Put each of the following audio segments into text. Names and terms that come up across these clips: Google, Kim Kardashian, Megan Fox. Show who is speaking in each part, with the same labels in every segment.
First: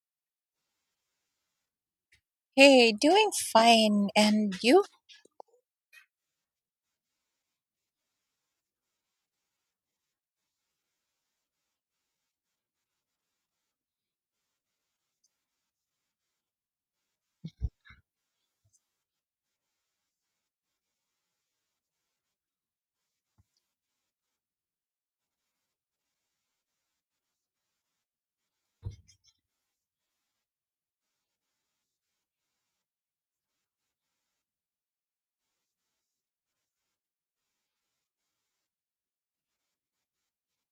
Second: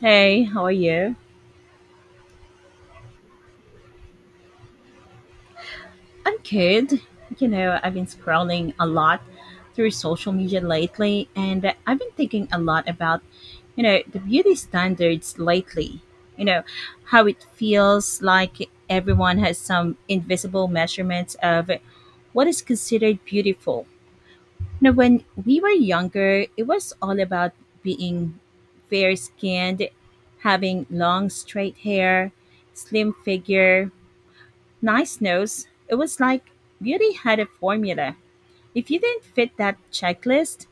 Speaker 1: Hey, how are you?
Speaker 2: Hey, doing fine. And you?
Speaker 1: I'm good. I've been scrolling a lot through social media lately, and I've been thinking a lot about, the beauty standards lately. You know, how it feels like everyone has some invisible measurements of what is considered beautiful. Now, when we were younger, it was all about being fair skinned, having long, straight hair, slim figure, nice nose. It was like beauty had a formula. If you didn't fit that checklist,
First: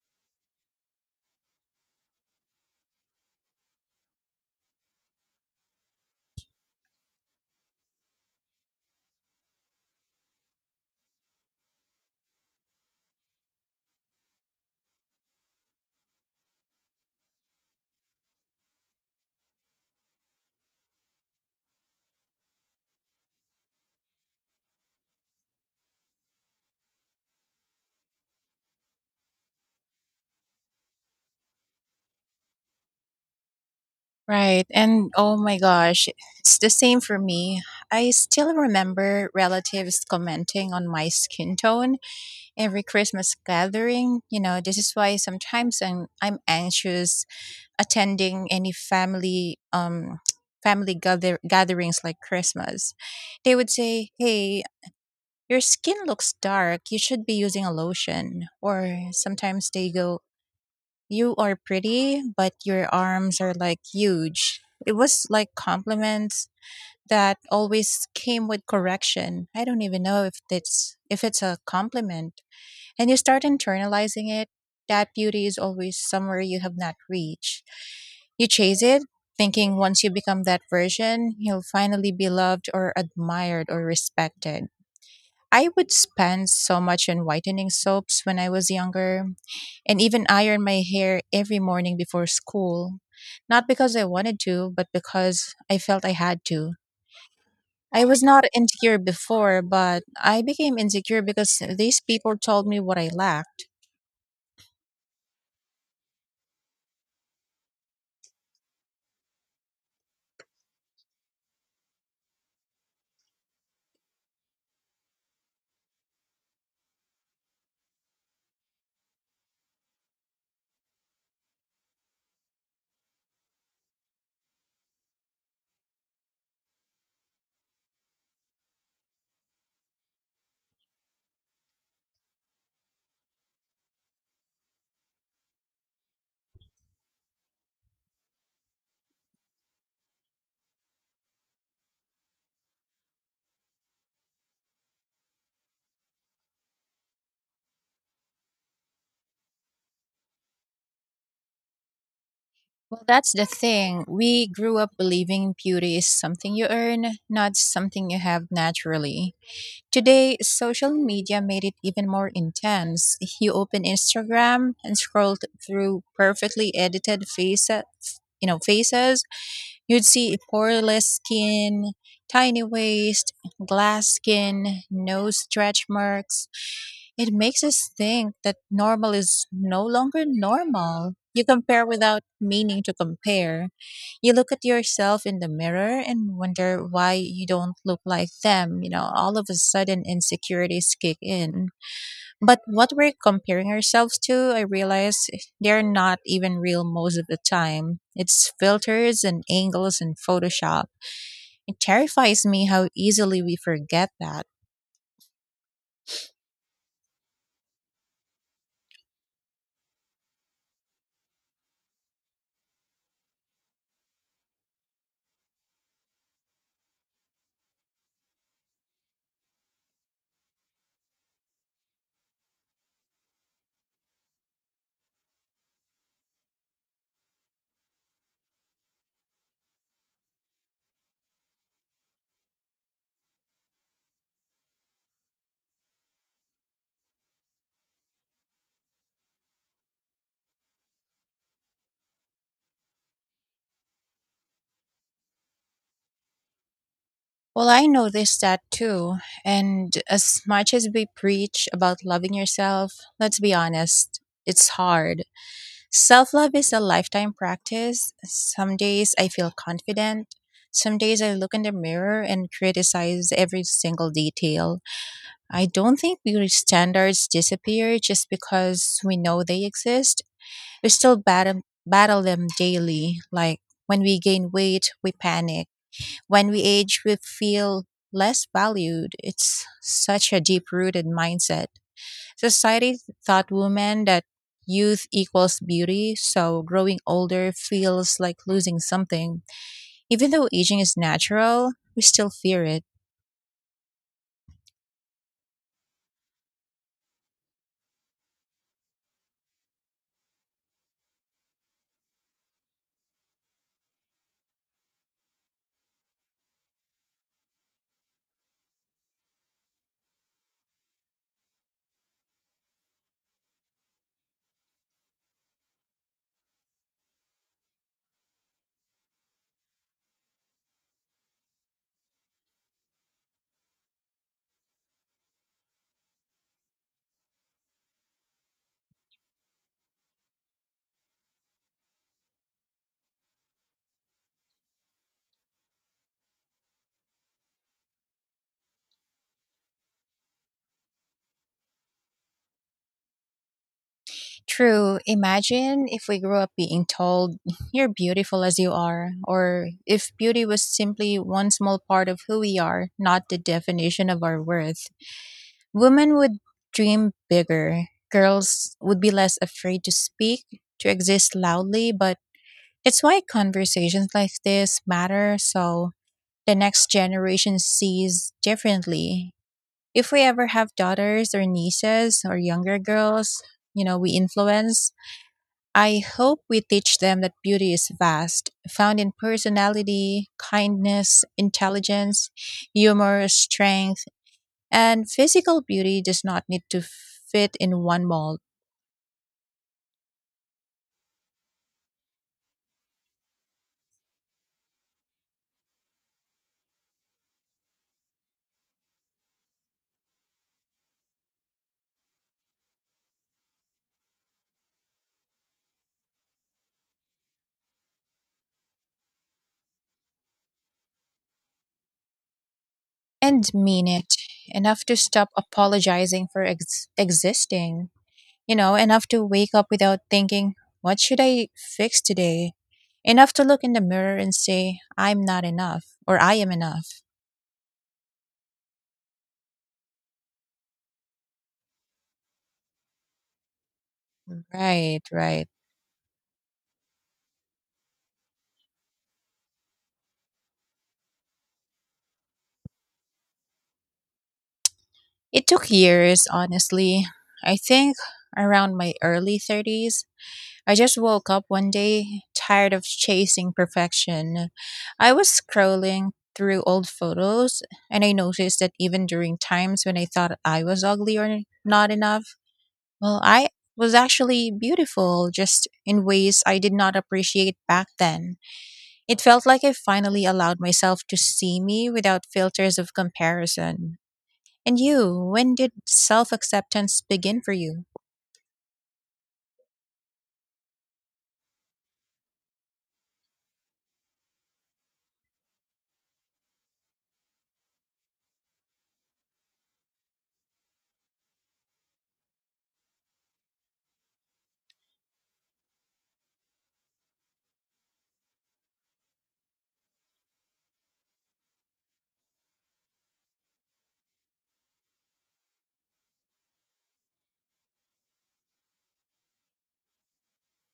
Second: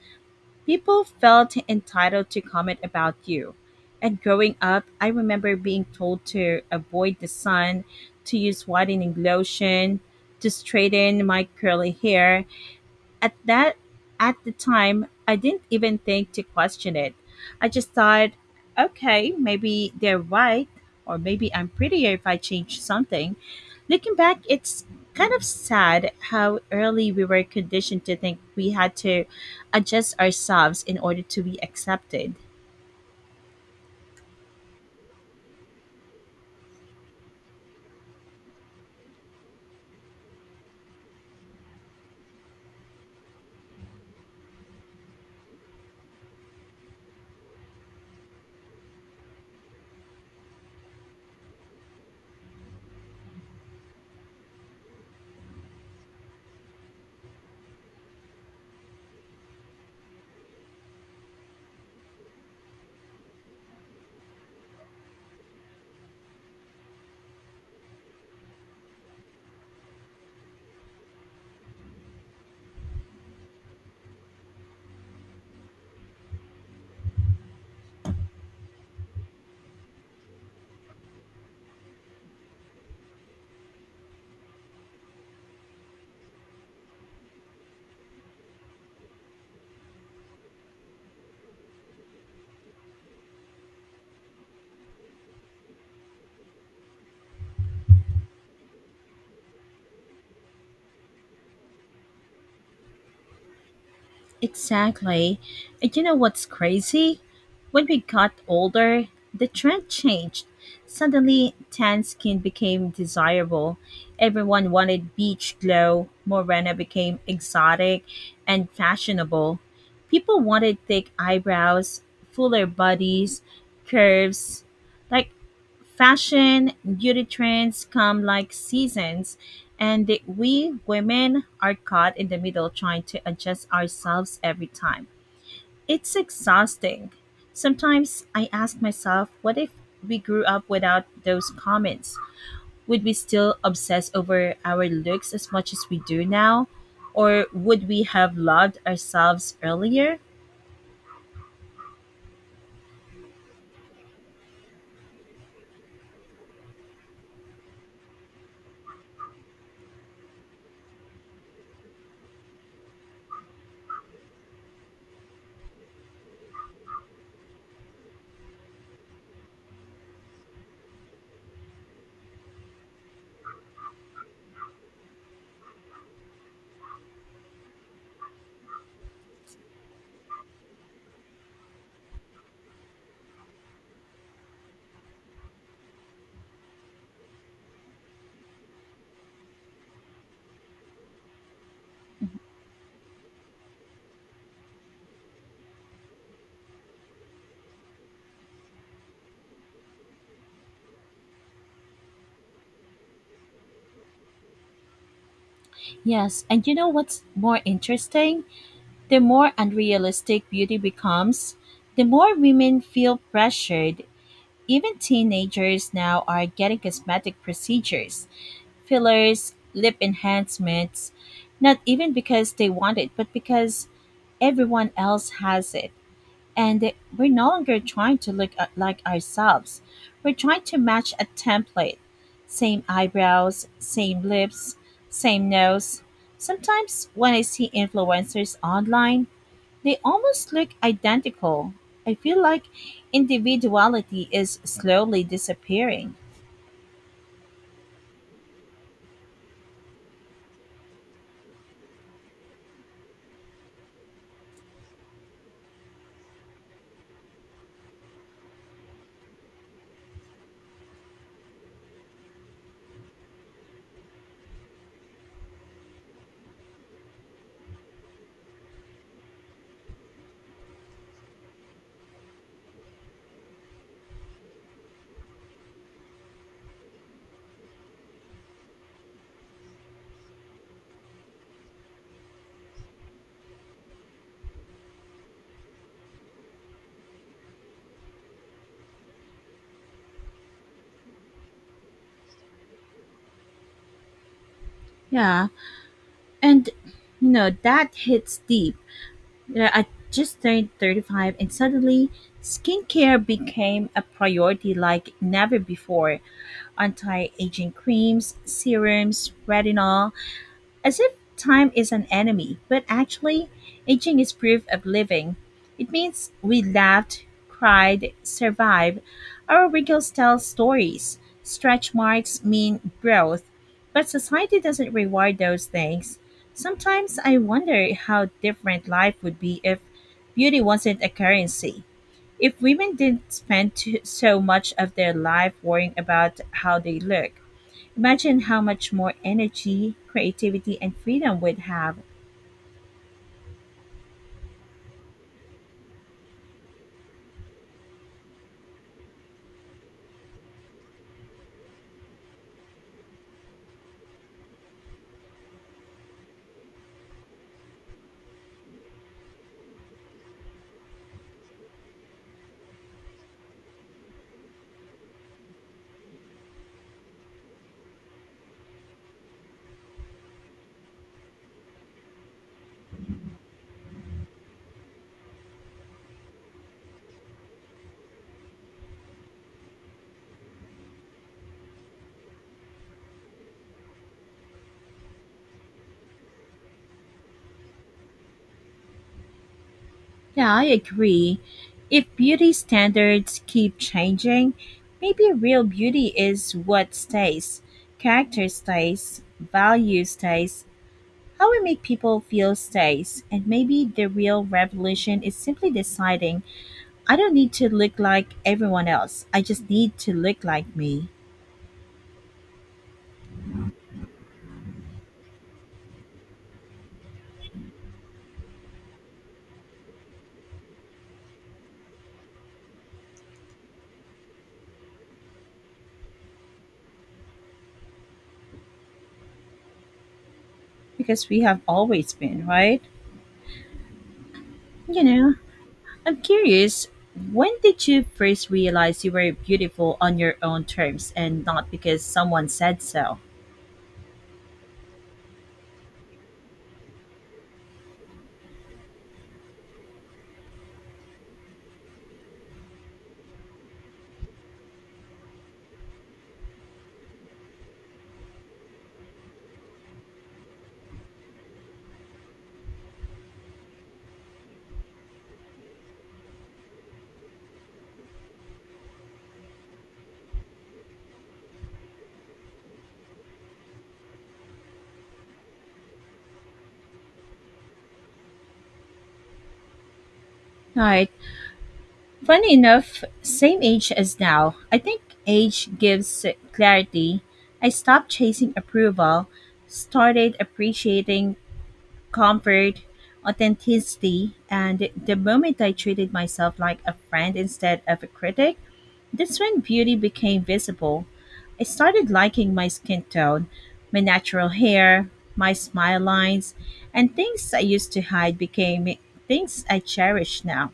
Speaker 1: people felt entitled to comment about you. And growing up, I remember being told to avoid the sun, to use whitening lotion, to straighten my curly hair, at that at the time, I didn't even think to question it. I just thought, okay, maybe they're right, or maybe I'm prettier if I change something. Looking back, it's kind of sad how early we were conditioned to think we had to adjust ourselves in order to be accepted.
Speaker 2: Right. And oh my gosh, it's the same for me. I still remember relatives commenting on my skin tone every Christmas gathering. You know, this is why sometimes I'm anxious attending any family family gather gatherings like Christmas. They would say, "Hey, your skin looks dark. You should be using a lotion." Or sometimes they go, "You are pretty, but your arms are like huge." It was like compliments that always came with correction. I don't even know if it's a compliment. And you start internalizing it. That beauty is always somewhere you have not reached. You chase it, thinking once you become that version, you'll finally be loved or admired or respected. I would spend so much on whitening soaps when I was younger, and even iron my hair every morning before school. Not because I wanted to, but because I felt I had to. I was not insecure before, but I became insecure because these people told me what I lacked.
Speaker 1: Exactly. And you know what's crazy? When we got older, the trend changed. Suddenly, tan skin became desirable. Everyone wanted beach glow. Morena became exotic and fashionable. People wanted thick eyebrows, fuller bodies, curves. Like, fashion beauty trends come like seasons, and we women are caught in the middle trying to adjust ourselves every time. It's exhausting. Sometimes I ask myself, what if we grew up without those comments? Would we still obsess over our looks as much as we do now? Or would we have loved ourselves earlier?
Speaker 2: Well, that's the thing. We grew up believing beauty is something you earn, not something you have naturally. Today, social media made it even more intense. You open Instagram and scroll through perfectly edited faces. You'd see poreless skin, tiny waist, glass skin, no stretch marks. It makes us think that normal is no longer normal. You compare without meaning to compare. You look at yourself in the mirror and wonder why you don't look like them. You know, all of a sudden insecurities kick in. But what we're comparing ourselves to, I realize they're not even real most of the time. It's filters and angles and Photoshop. It terrifies me how easily we forget that.
Speaker 1: Yes, and you know what's more interesting? The more unrealistic beauty becomes, the more women feel pressured. Even teenagers now are getting cosmetic procedures, fillers, lip enhancements, not even because they want it, but because everyone else has it. And we're no longer trying to look like ourselves. We're trying to match a template. Same eyebrows, same lips, same nose. Sometimes when I see influencers online, they almost look identical. I feel like individuality is slowly disappearing.
Speaker 2: Well, I noticed that too. And as much as we preach about loving yourself, let's be honest, it's hard. Self love is a lifetime practice. Some days I feel confident. Some days I look in the mirror and criticize every single detail. I don't think beauty standards disappear just because we know they exist. We still battle them daily. Like when we gain weight, we panic when we age, we feel less valued. It's such a deep rooted mindset. Society taught women that youth equals beauty, so growing older feels like losing something. Even though aging is natural, we still fear it.
Speaker 1: Yeah, and that hits deep. Yeah, I just turned 35 and suddenly skincare became a priority like never before. Anti aging creams, serums, retinol. As if time is an enemy, but actually, aging is proof of living. It means we laughed, cried, survived. Our wrinkles tell stories. Stretch marks mean growth. But society doesn't reward those things. Sometimes I wonder how different life would be if beauty wasn't a currency. If women didn't spend so much of their life worrying about how they look. Imagine how much more energy, creativity, and freedom we'd have.
Speaker 2: True. Imagine if we grew up being told, you're beautiful as you are, or if beauty was simply one small part of who we are, not the definition of our worth. Women would dream bigger. Girls would be less afraid to speak, to exist loudly, but it's why conversations like this matter so the next generation sees differently. If we ever have daughters or nieces or younger girls, you know, we influence, I hope we teach them that beauty is vast, found in personality, kindness, intelligence, humor, strength, and physical beauty does not need to fit in one mold
Speaker 1: Yeah, I agree. If beauty standards keep changing, maybe real beauty is what stays. Character stays, value stays, how we make people feel stays, and maybe the real revolution is simply deciding I don't need to look like everyone else. I just need to look like me
Speaker 2: and mean it. Enough to stop apologizing for existing. You know, enough to wake up without thinking, what should I fix today? Enough to look in the mirror and say, I'm not enough or I am enough.
Speaker 1: because we have always been, right?
Speaker 2: Right,
Speaker 1: You know,
Speaker 2: right.
Speaker 1: I'm curious, when did you first realize you were beautiful on your own terms and not because someone said so?
Speaker 2: It took years, honestly. I think around my early 30s, I just woke up one day tired of chasing perfection. I was scrolling through old photos and I noticed that even during times when I thought I was ugly or not enough, well, I was actually beautiful just in ways I did not appreciate back then. It felt like I finally allowed myself to see me without filters of comparison. And you, when did self acceptance begin for you?
Speaker 1: Right. Funny enough, same age as now. I think age gives clarity. I stopped chasing approval, started appreciating comfort, authenticity, and the moment I treated myself like a friend instead of a critic, that's when beauty became visible. I started liking my skin tone, my natural hair, my smile lines, and things I used to hide became things I cherish now.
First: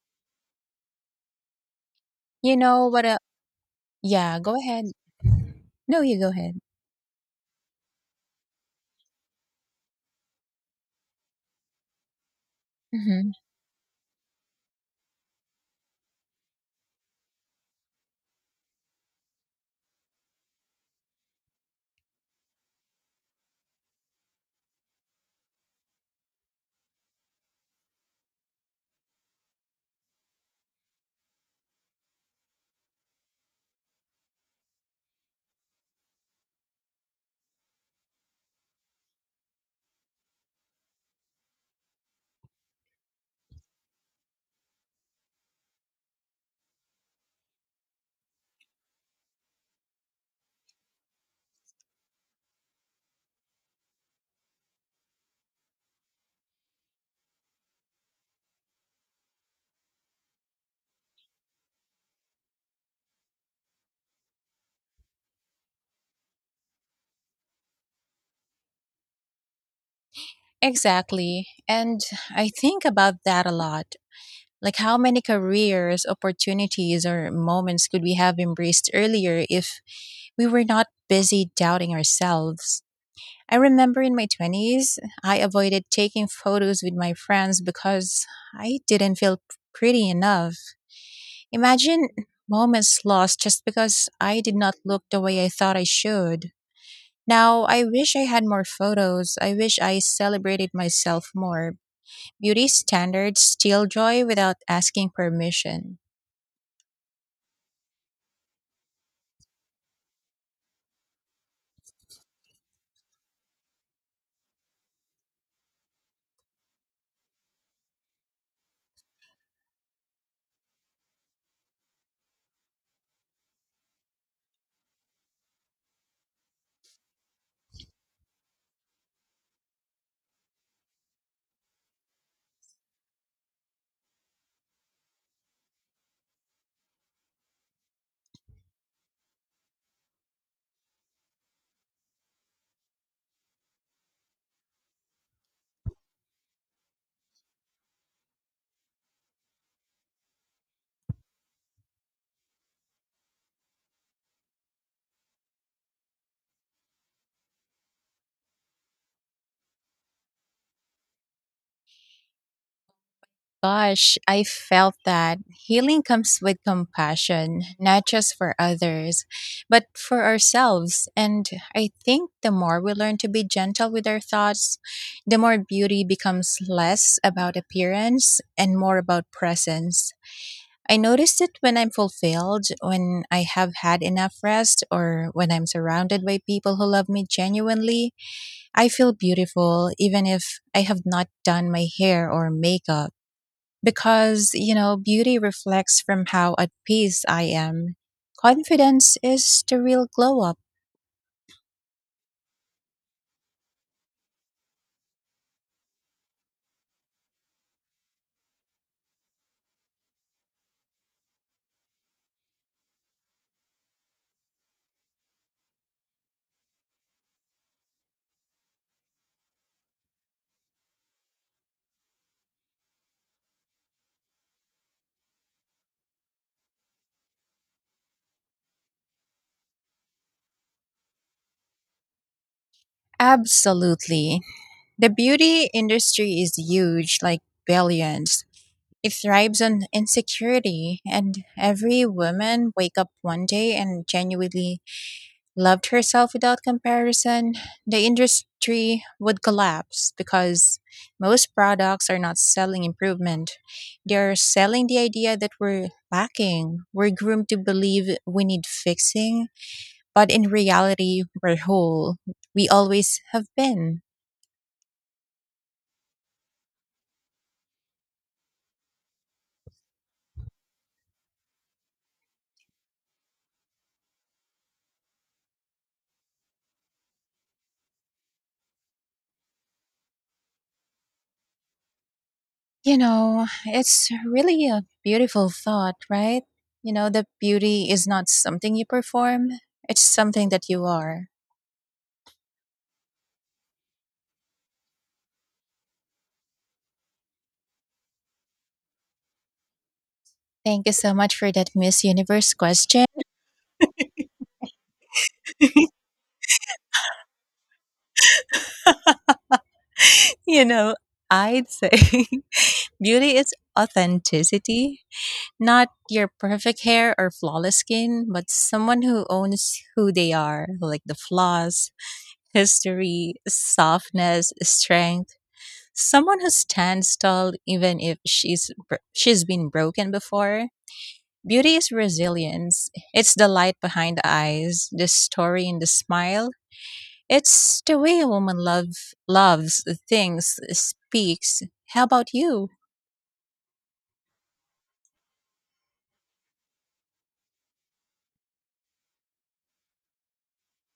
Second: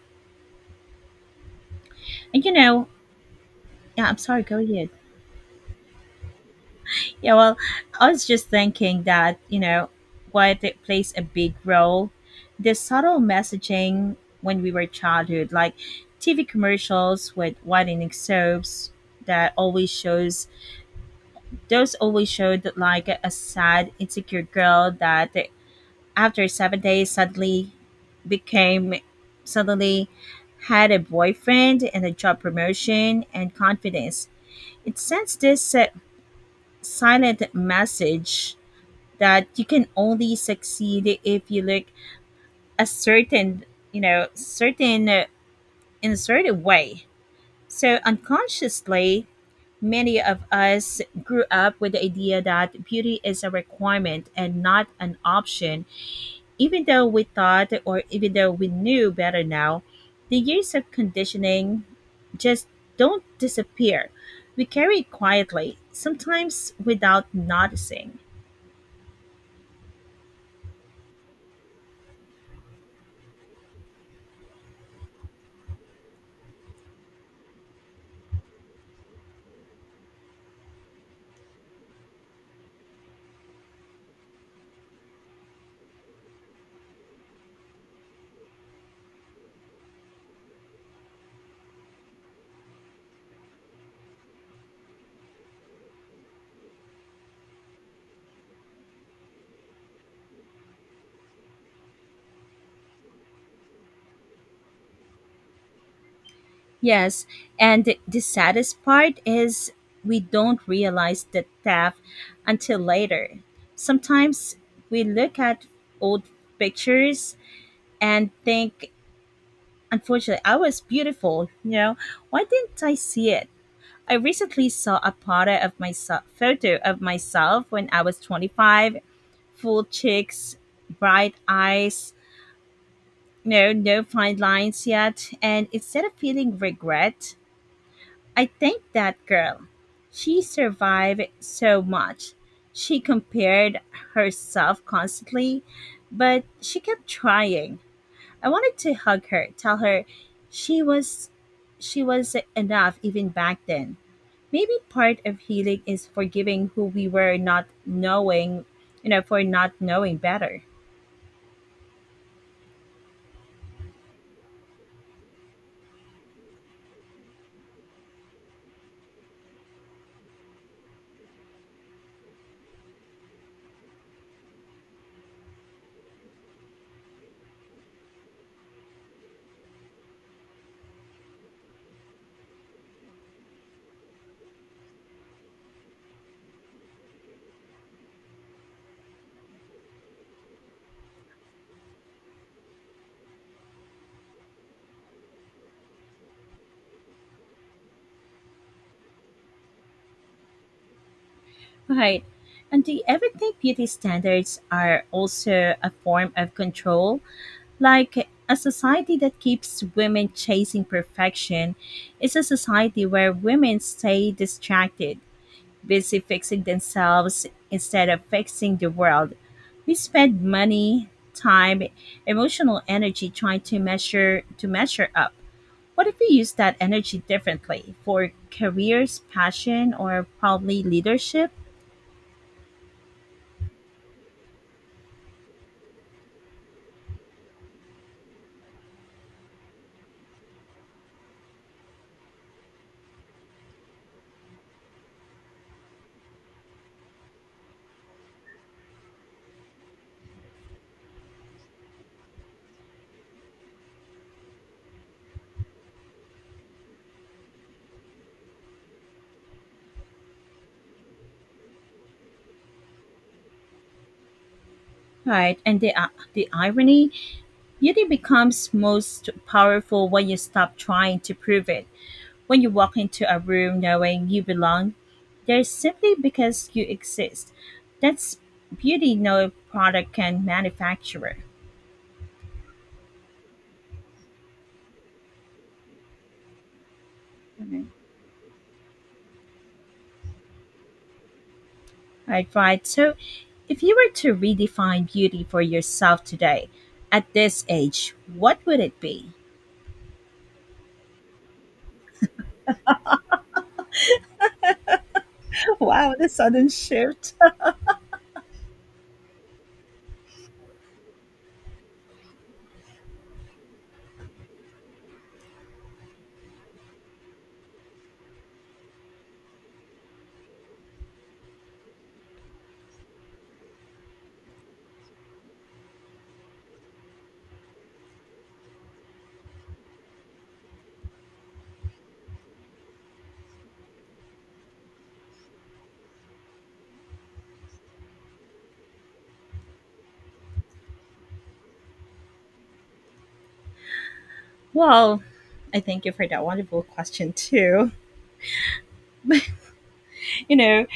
Speaker 1: And you
Speaker 2: You know
Speaker 1: know,
Speaker 2: what? A,
Speaker 1: yeah, I'm
Speaker 2: yeah,
Speaker 1: sorry,
Speaker 2: go
Speaker 1: go
Speaker 2: ahead.
Speaker 1: ahead.
Speaker 2: No, you go ahead.
Speaker 1: Yeah, well, I was just thinking that, while it plays a big role, the subtle
Speaker 2: Mhm.
Speaker 1: messaging when we were childhood, like TV commercials with whitening soaps, that always shows Those always showed like a sad, insecure girl that after 7 days suddenly became suddenly had a boyfriend and a job promotion and confidence. It sends this silent message that you can only succeed if you look a certain, you know, certain in a certain way. So unconsciously, many of us grew up with the idea that beauty is a requirement and not an option, even though we knew better now. The years of conditioning just don't disappear. We carry it quietly, sometimes without noticing.
Speaker 2: Exactly. And I think about that a lot. Like, how many careers, opportunities, or moments could we have embraced earlier if we were not busy doubting ourselves? I remember in my 20s, I avoided taking photos with my friends because I didn't feel pretty enough. Imagine moments lost just because I did not look the way I thought I should. Now, I wish I had more photos. I wish I celebrated myself more. Beauty standards steal joy without asking permission.
Speaker 1: Yes, and the saddest part is we don't realize the theft until later. Sometimes we look at old pictures and think, unfortunately, I was beautiful. Why didn't I see it? I recently saw a photo of myself when I was 25, full cheeks, bright eyes, no fine lines yet. And instead of feeling regret, I thank that girl. She survived so much. She compared herself constantly, but she kept trying. I wanted to hug her, tell her she was she was enough even back then. Maybe part of healing is forgiving who we were not knowing, for not knowing better.
Speaker 2: Gosh, I felt that healing comes with compassion, not just for others, but for ourselves. And I think the more we learn to be gentle with our thoughts, the more beauty becomes less about appearance and more about presence. I notice it when I'm fulfilled, when I have had enough rest, or when I'm surrounded by people who love me genuinely. I feel beautiful even if I have not done my hair or makeup because, you know, beauty reflects from how at peace I am. Confidence is the real glow up.
Speaker 1: Right. And do you ever think beauty standards are also a form of control? Like a society that keeps women chasing perfection is a society where women stay distracted, busy fixing themselves instead of fixing the world. We spend money, time, emotional energy trying to measure up. What if we use that energy differently for careers, passion, or probably leadership?
Speaker 2: Absolutely. The beauty industry is huge, like billions. It thrives on insecurity, and every woman wake up one day and genuinely loved herself without comparison, the industry would collapse because most products are not selling improvement. They're selling the idea that we're lacking. We're groomed to believe we need fixing, but in reality, we're whole. We always have been.
Speaker 1: Right, and the irony, beauty becomes most powerful when you stop trying to prove it, when you walk into a room knowing you belong there simply because you exist. That's beauty no product can manufacture.
Speaker 2: You know, it's really a beautiful thought, right? You know, that beauty
Speaker 1: Mhm.
Speaker 2: is not something you perform, it's something that you are.
Speaker 1: Right, right. So, if you were to redefine beauty for yourself today, at this age, what would it be?
Speaker 2: Thank you so much for that Miss Universe question.
Speaker 1: Wow, the sudden shift.
Speaker 2: You know, I'd say beauty is authenticity, not your perfect hair or flawless skin, but someone who owns who they are, like the flaws, history, softness, strength. Someone who stands tall even if she's been broken before. Beauty is resilience. It's the light behind the eyes, the story in the smile, it's the way a woman loves the things speaks. How about you?
Speaker 1: Well, I thank you for that wonderful question too. You know,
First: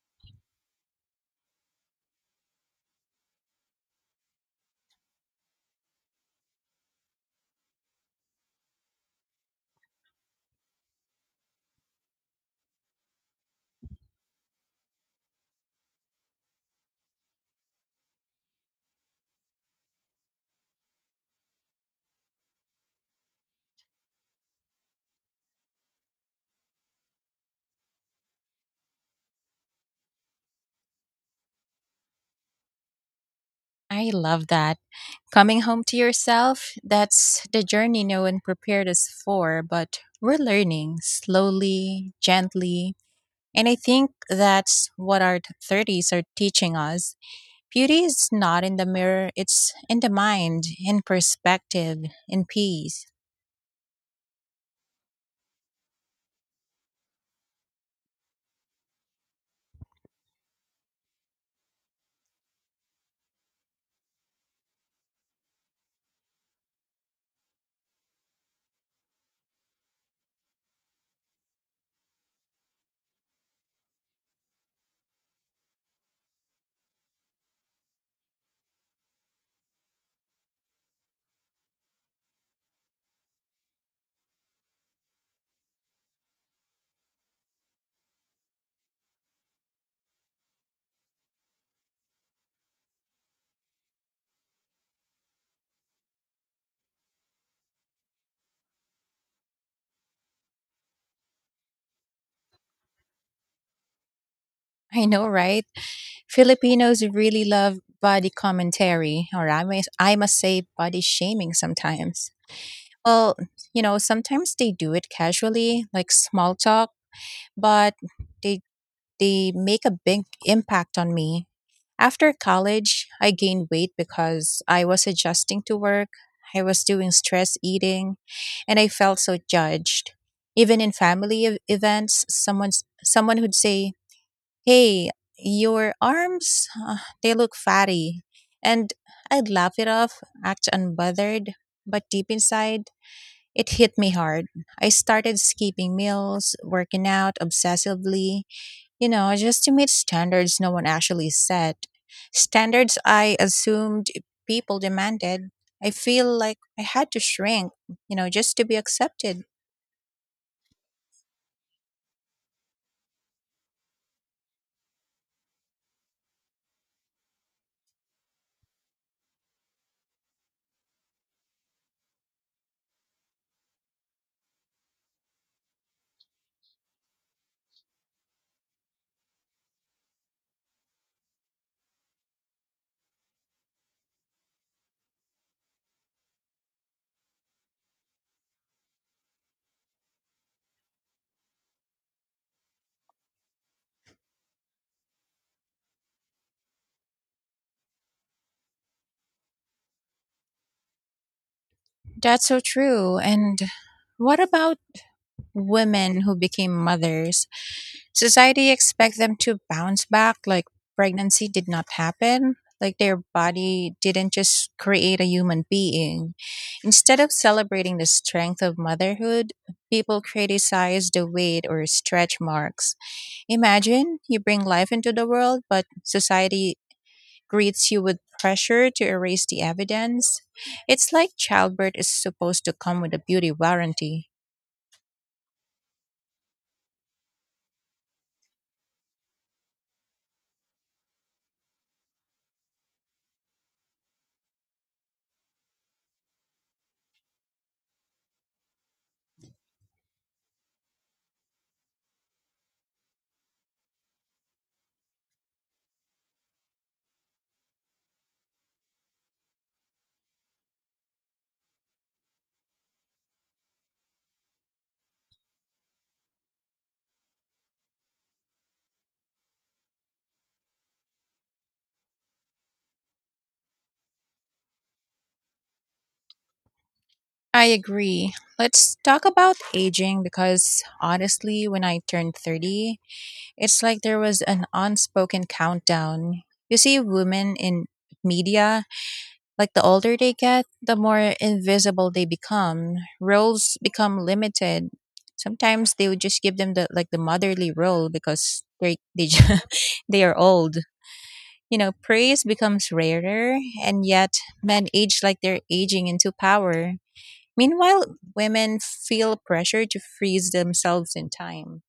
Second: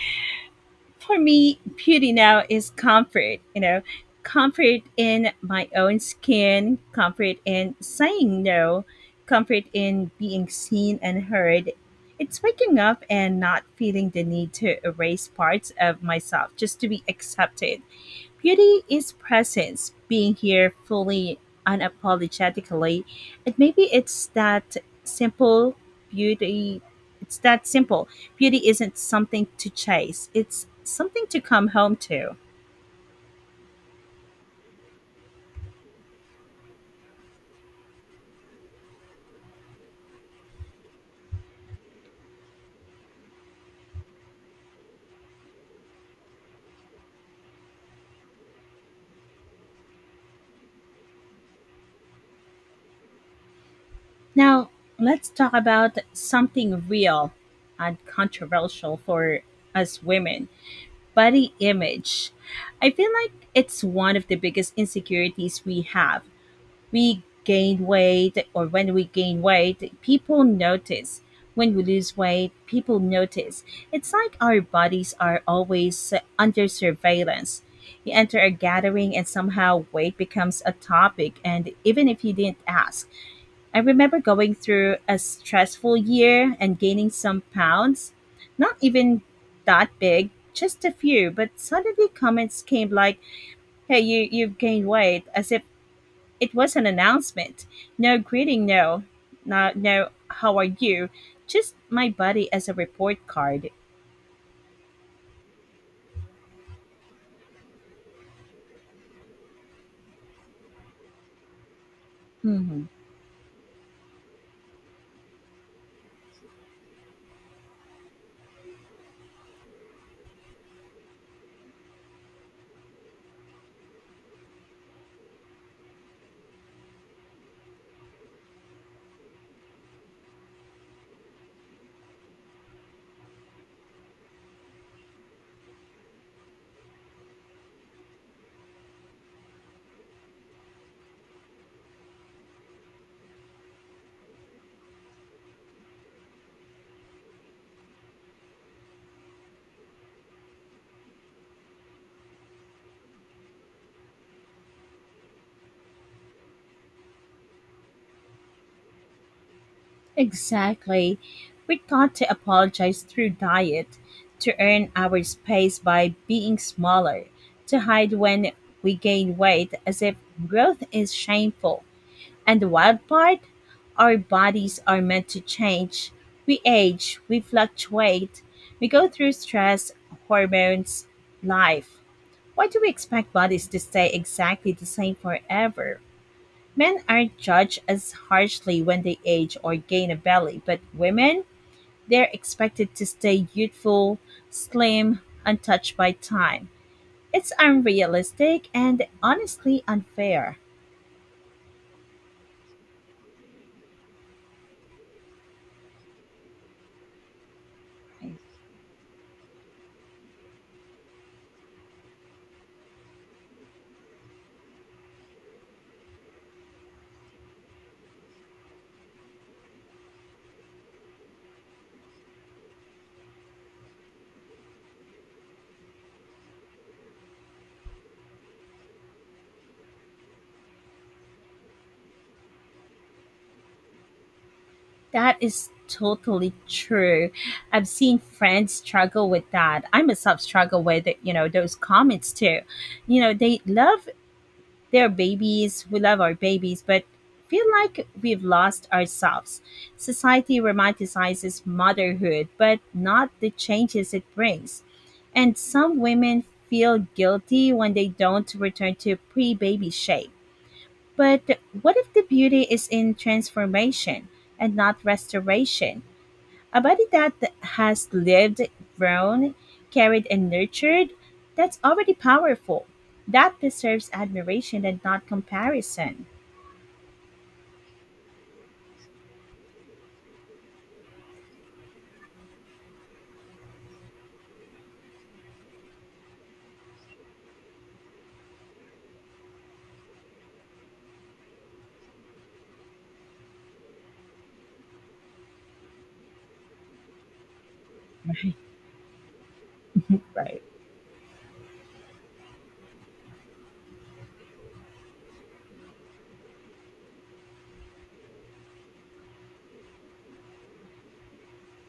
Speaker 1: for me, beauty now is comfort, comfort in my own skin, comfort in saying no, comfort in being seen and heard. It's waking up and not feeling the need to erase parts of myself just to be accepted. Beauty is presence, being here fully, unapologetically. And maybe it's that simple beauty. It's that simple. Beauty isn't something to chase, it's something to come home to.
Speaker 2: I love that. Coming home to yourself, that's the journey no one prepared us for, but we're learning slowly, gently. And I think that's what our 30s are teaching us. Beauty is not in the mirror, it's in the mind, in perspective, in peace.
Speaker 1: Now, let's talk about something real and controversial for us women, body image. I feel like it's one of the biggest insecurities we have. We gain weight or when we gain weight, people notice. When we lose weight, people notice. It's like our bodies are always under surveillance. You enter a gathering and somehow weight becomes a topic, and even if you didn't ask. I remember going through a stressful year and gaining some pounds, not even that big, just a few, but suddenly comments came like, hey, you've gained weight, as if it was an announcement. No greeting, no, no, no, how are you? Just my body as a report card.
Speaker 2: I know, right? Filipinos really love body commentary, or I must say, body shaming sometimes.
Speaker 1: Hmm.
Speaker 2: Well, you know, sometimes they do it casually, like small talk, but they they make a big impact on me. After college, I gained weight because I was adjusting to work, I was doing stress eating, and I felt so judged. Even in family events, someone would say, "Hey, your arms, they look fatty." And I'd laugh it off, act unbothered. But deep inside, it hit me hard. I started skipping meals, working out obsessively, you know, just to meet standards no one actually set. Standards I assumed people demanded. I feel like I had to shrink, you know, just to be accepted.
Speaker 1: Exactly. We got to apologize through diet, to earn our space by being smaller, to hide when we gain weight as if growth is shameful. And the wild part? Our bodies are meant to change. We age, we fluctuate, we go through stress, hormones, life. Why do we expect bodies to stay exactly the same forever? Men aren't judged as harshly when they age or gain a belly, but women, they're expected to stay youthful, slim, untouched by time. It's unrealistic and honestly unfair.
Speaker 2: That's so true. And what about women who became mothers? Society expect them to bounce back like pregnancy did not happen. Like their body didn't just create a human being. Instead of celebrating the strength of motherhood, people criticize the weight or stretch marks. Imagine you bring life into the world, but society greets you with pressure to erase the evidence. It's like childbirth is supposed to come with a beauty warranty.
Speaker 1: That is totally true. I've seen friends struggle with that. I myself struggle with, those comments too. You know, they love They're babies. We love our babies, but feel like we've lost ourselves. Society romanticizes motherhood, but not the changes it brings. And some women feel guilty when they don't return to pre baby shape. But what if the beauty is in transformation and not restoration? A body that has lived, grown, carried, and nurtured, that's already powerful. That deserves admiration and not comparison.
Speaker 2: I agree. Let's talk about aging because honestly, when I turned 30, it's like there was an unspoken countdown. You see women in media, like the older they get, the more invisible they become. Roles become limited. Sometimes they would just give them the like the motherly role
Speaker 1: Right,
Speaker 2: because they are
Speaker 1: right.
Speaker 2: old. You know, praise becomes rarer and yet men age like they're aging into power. Meanwhile, women feel pressure to freeze themselves in time.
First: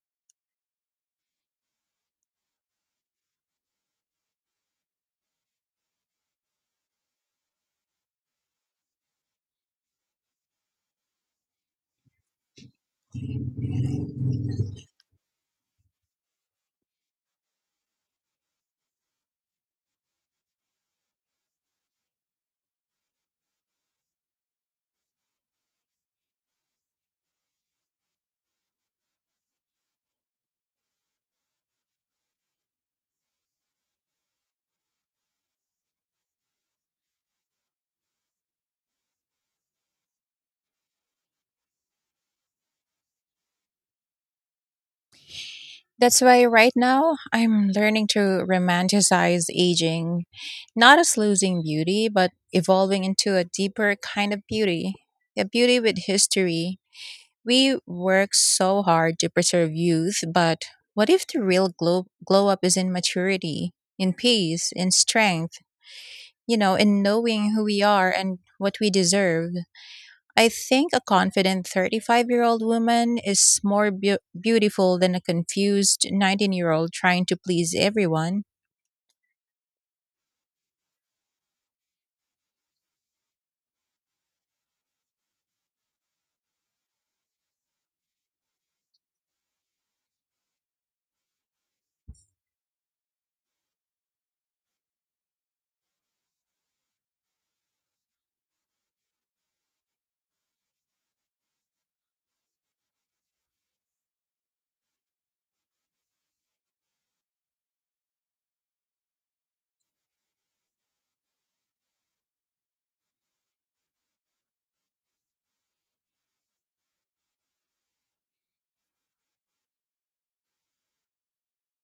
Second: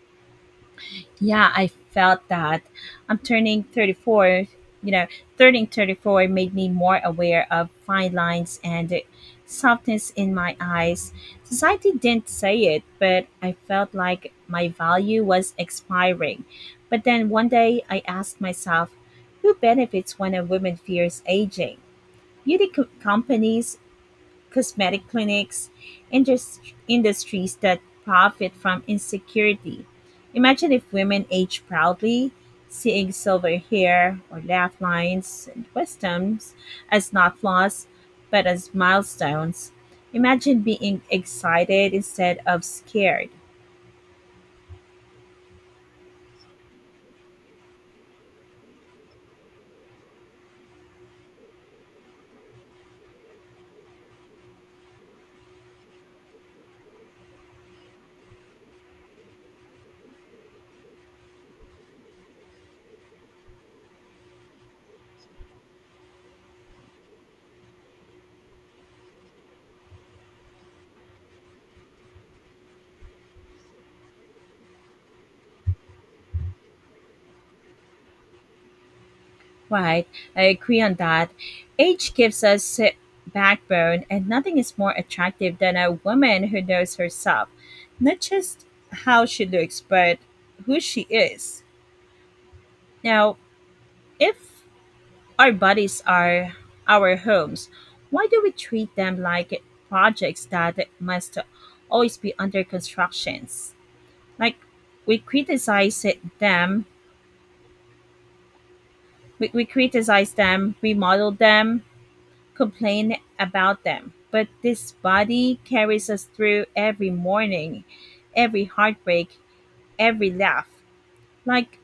Speaker 1: Yeah, I felt that. I'm turning 34. You know, turning 34 made me more aware of fine lines and the softness in my eyes. Society didn't say it, but I felt like my value was expiring. But then one day I asked myself, who benefits when a woman fears aging? Beauty companies, cosmetic clinics, indus- industries that profit from insecurity. Imagine if women age proudly, seeing silver hair or laugh lines and wisdoms as not flaws, but as milestones. Imagine being excited instead of scared.
Speaker 2: That's why right now I'm learning to romanticize aging, not as losing beauty, but evolving into a deeper kind of beauty, a beauty with history. We work so hard to preserve youth, but what if the real glow up is in maturity, in peace, in strength, you know, in knowing who we are and what we deserve? I think a confident 35-year-old woman is more beautiful than a confused 19-year-old trying to please everyone.
Speaker 1: Right, I agree on that. Age gives us backbone, and nothing is more attractive than a woman who knows herself, not just how she looks, but who she is. Now, if our bodies are our homes, why do we treat them like projects that must always be under constructions? Like we criticize it- them, we criticize them, we model them, complain about them, but this body carries us through every morning, every heartbreak, every laugh. Like,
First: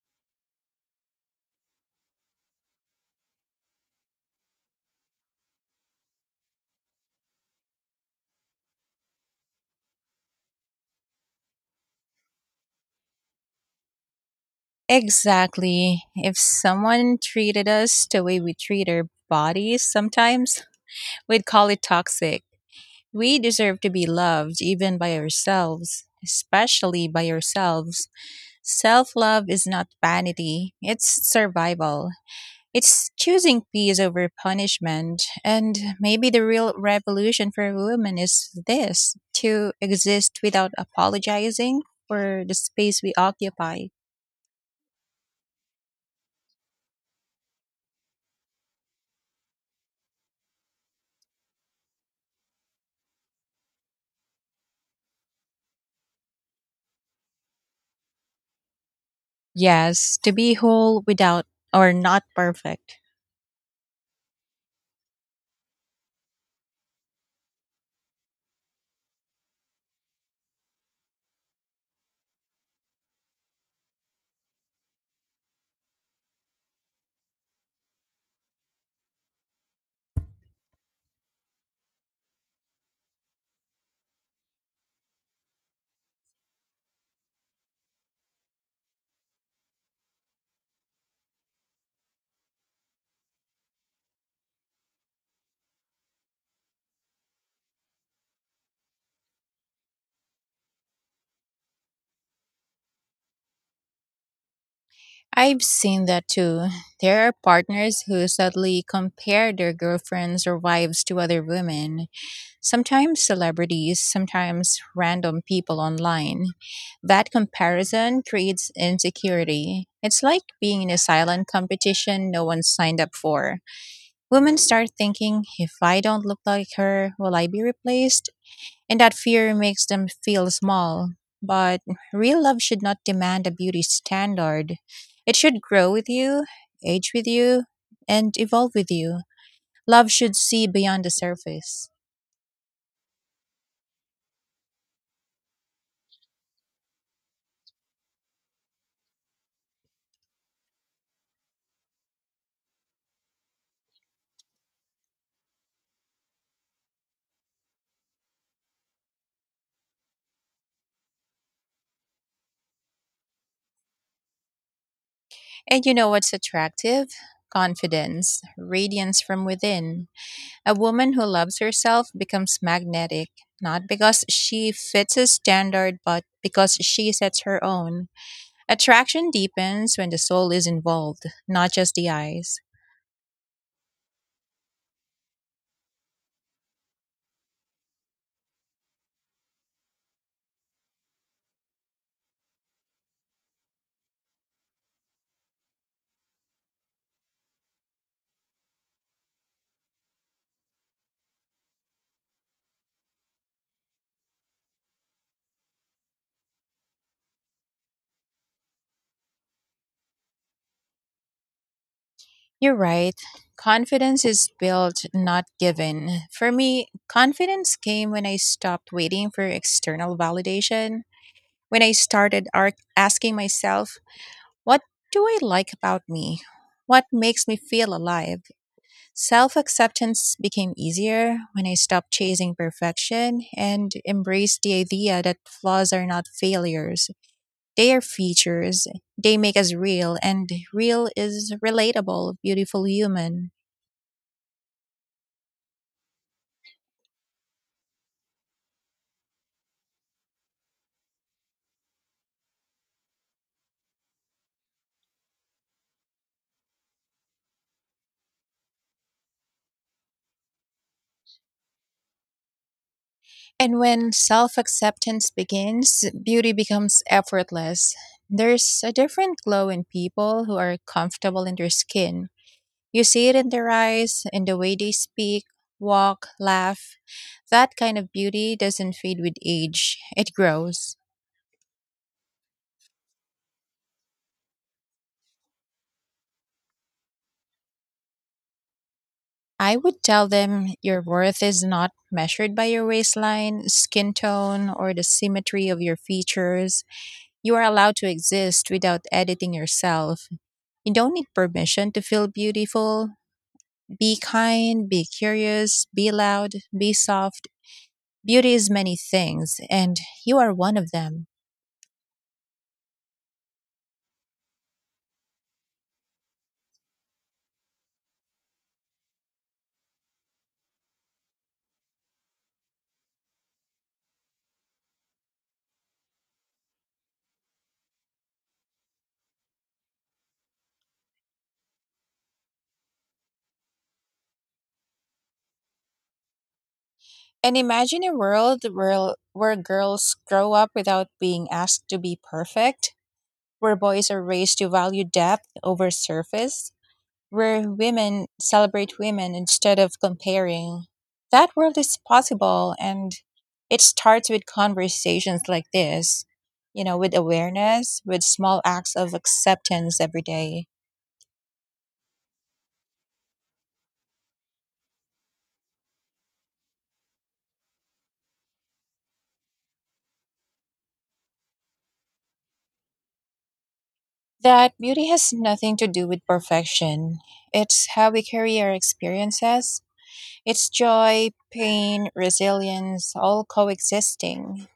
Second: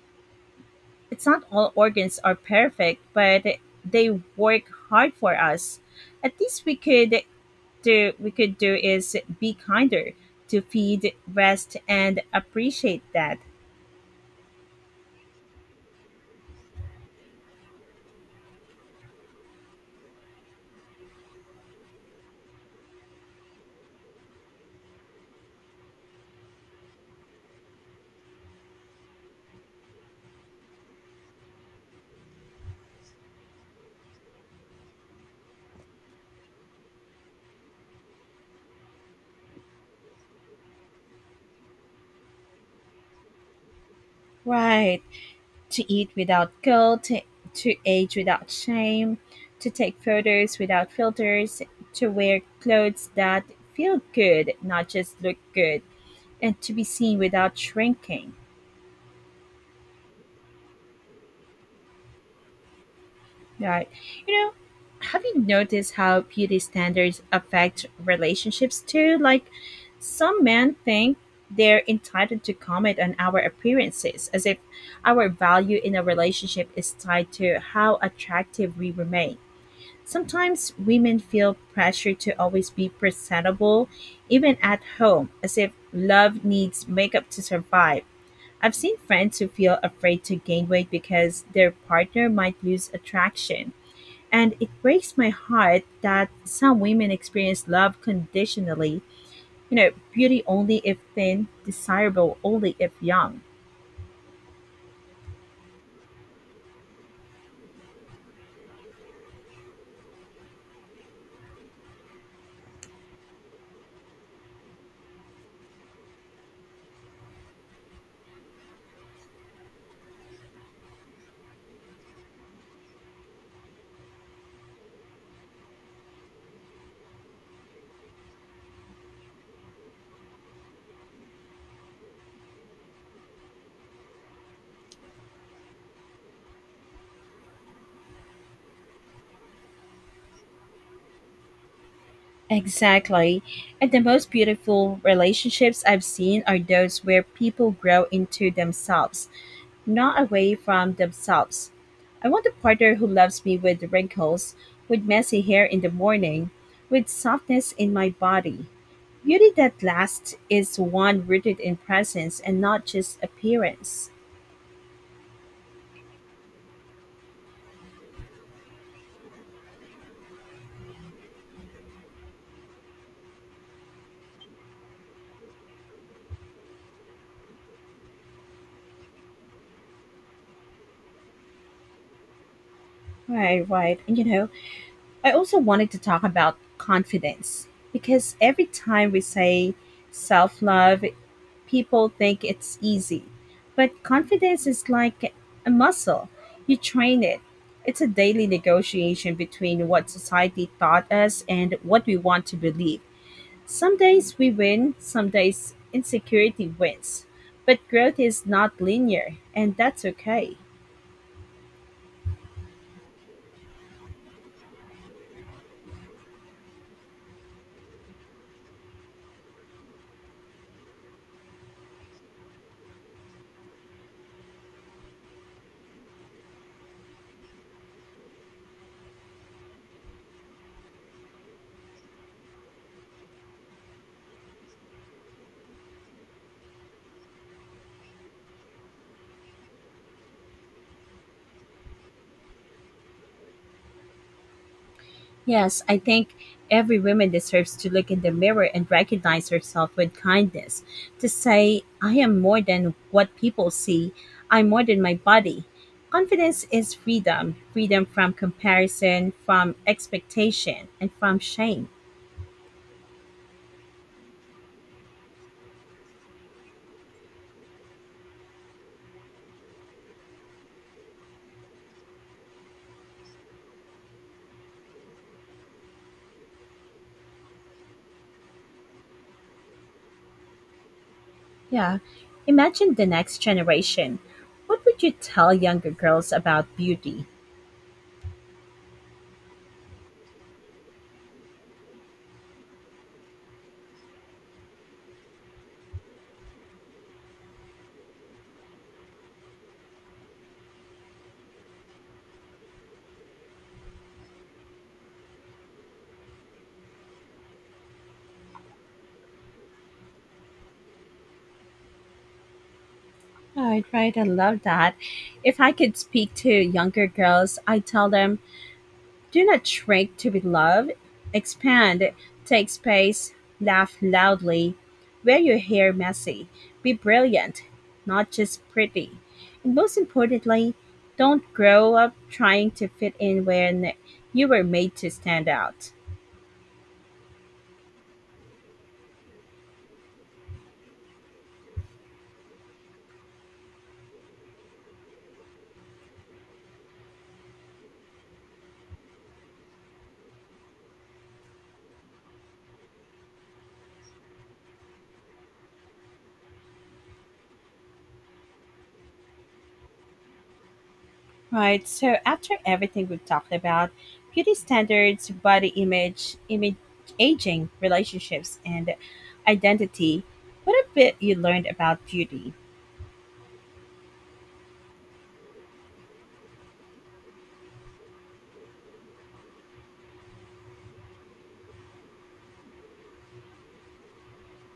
Speaker 1: it's not all organs are perfect, but they work hard for us. At least we could do is be kinder, to feed, rest and appreciate that.
Speaker 2: Exactly. If someone treated us the way we treat our bodies sometimes, we'd call it toxic. We deserve to be loved even by ourselves, especially by ourselves. Self love is not vanity, it's survival. It's choosing peace over punishment. And maybe the real revolution for women is this: to exist without apologizing for the space we occupy.
Speaker 1: Right. To eat without guilt, to age without shame, to take photos without filters, to wear clothes that feel good, not just look good, and to be seen without shrinking.
Speaker 2: Yes, to be whole without or not perfect.
Speaker 1: Right? You know, have you noticed how beauty standards affect relationships too? Like, some men think they're entitled to comment on our appearances as if our value in a relationship is tied to how attractive we remain. Sometimes women feel pressure to always be presentable, even at home, as if love needs makeup to survive. I've seen friends who feel afraid to gain weight because their partner might lose attraction. And it breaks my heart that some women experience love conditionally. Beauty only if thin, desirable only if young.
Speaker 2: I've seen that too. There are partners who sadly compare their girlfriends or wives to other women, sometimes celebrities, sometimes random people online. That comparison creates insecurity. It's like being in a silent competition no one signed up for. Women start thinking, if I don't look like her, will I be replaced? And that fear makes them feel small. But real love should not demand a beauty standard. It should grow with you, age with you, and evolve with you. Love should see beyond the surface.
Speaker 1: Exactly. And the most beautiful relationships I've seen are those where people grow into themselves, not away from themselves. I want a partner who loves me with wrinkles, with messy hair in the morning, with softness in my body. Beauty that lasts is one rooted in presence and not just appearance.
Speaker 2: And you know what's attractive? Confidence, radiance from within. A woman who loves herself becomes magnetic, not because she fits a standard, but because she sets her own. Attraction deepens when the soul is involved, not just the eyes.
Speaker 1: Right, right. And I also wanted to talk about confidence because every time we say self love, people think it's easy. But confidence is like a muscle. You train it. It's a daily negotiation between what society taught us and what we want to believe. Some days we win, some days insecurity wins. But growth is not linear, and that's okay.
Speaker 2: You're right. Confidence is built, not given. For me, confidence came when I stopped waiting for external validation. When I started asking myself, what do I like about me? What makes me feel alive? Self acceptance became easier when I stopped chasing perfection and embraced the idea that flaws are not failures. They are features. They make us real, and real is relatable, beautiful human.
Speaker 1: Yes, I think every woman deserves to look in the mirror and recognize herself with kindness. To say, I am more than what people see, I'm more than my body. Confidence is freedom from comparison, from expectation, and from shame.
Speaker 2: And when self acceptance begins, beauty becomes effortless. There's a different glow in people who are comfortable in their skin. You see it in their eyes, in the way they speak, walk, laugh. That kind of beauty doesn't fade with age, it grows.
Speaker 1: Yeah. Imagine the next generation. What would you tell younger girls about beauty?
Speaker 2: I would tell them your worth is not measured by your waistline, skin tone, or the symmetry of your features. You are allowed to exist without editing yourself. You don't need permission to feel beautiful. Be kind, be curious, be loud, be soft. Beauty is many things, and you are one of them.
Speaker 1: Right, right. I love that. If I could speak to younger girls, I tell them, do not shrink to be loved. Expand, take space, laugh loudly. Wear your hair messy. Be brilliant, not just pretty. And most importantly, don't grow up trying to fit in when you were made to stand out.
Speaker 2: And imagine a world where girls grow up without being asked to be perfect, where boys are raised to value depth over surface, where women celebrate women instead of comparing. That world is possible, and it starts with conversations like this, you know, with awareness, with small acts of acceptance every day.
Speaker 1: Right, so after everything we've talked about, beauty standards, body image, image aging, relationships, and identity, what a bit you learned about beauty?
Speaker 2: That beauty has nothing to do with perfection. It's how we carry our experiences, it's joy, pain, resilience, all coexisting.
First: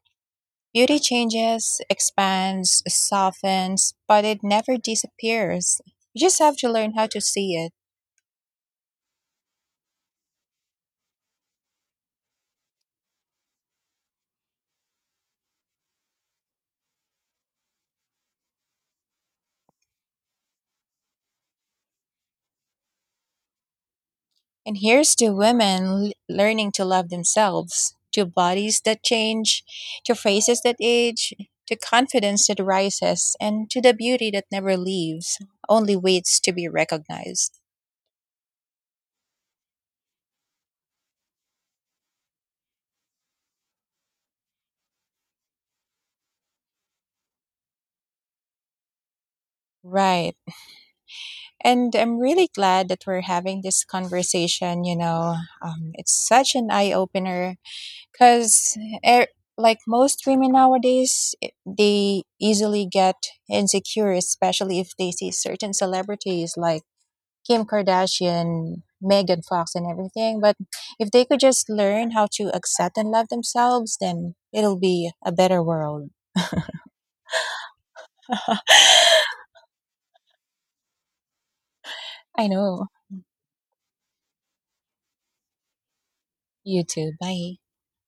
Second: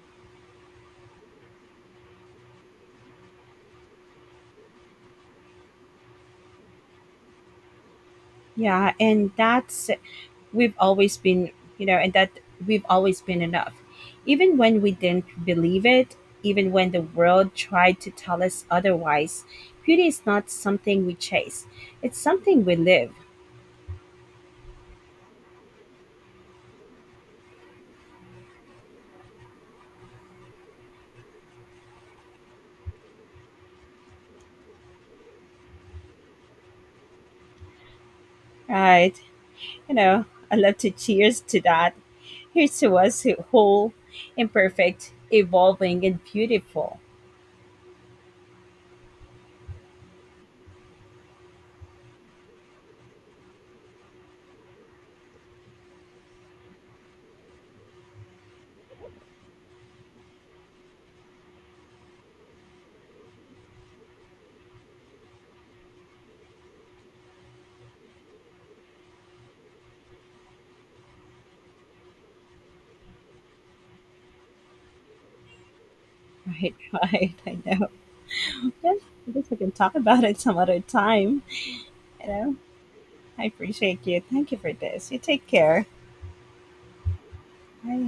Speaker 2: Beauty changes, expands, softens, but it never disappears. You just have to learn how to see it.
Speaker 1: Yeah, and that's we've always been, you know, and that we've always been enough. Even when we didn't believe it, even when the world tried to tell us otherwise, beauty is not something we chase, it's something we live,
Speaker 2: And here's to women learning to love themselves, to bodies that change, to faces that age, to confidence that rises, and to the beauty that never leaves, only waits to be recognized.
Speaker 1: right? You know, I love to cheers to that. Here's to us who whole, imperfect, evolving, and beautiful.
Speaker 2: Right. And I'm really glad that we're having this conversation. You know, it's such an eye opener because, like most women nowadays, they easily get insecure, especially if they see certain celebrities like Kim Kardashian, Megan Fox, and everything. But if they could just learn how to accept and love themselves, then it'll be a better world.
Speaker 1: Right, right. I know. Yeah, I guess we can talk about it some other time. You
Speaker 2: I
Speaker 1: know,
Speaker 2: know.
Speaker 1: I appreciate you. Thank you for this. You take care.
Speaker 2: You too. Bye.
Speaker 1: Bye.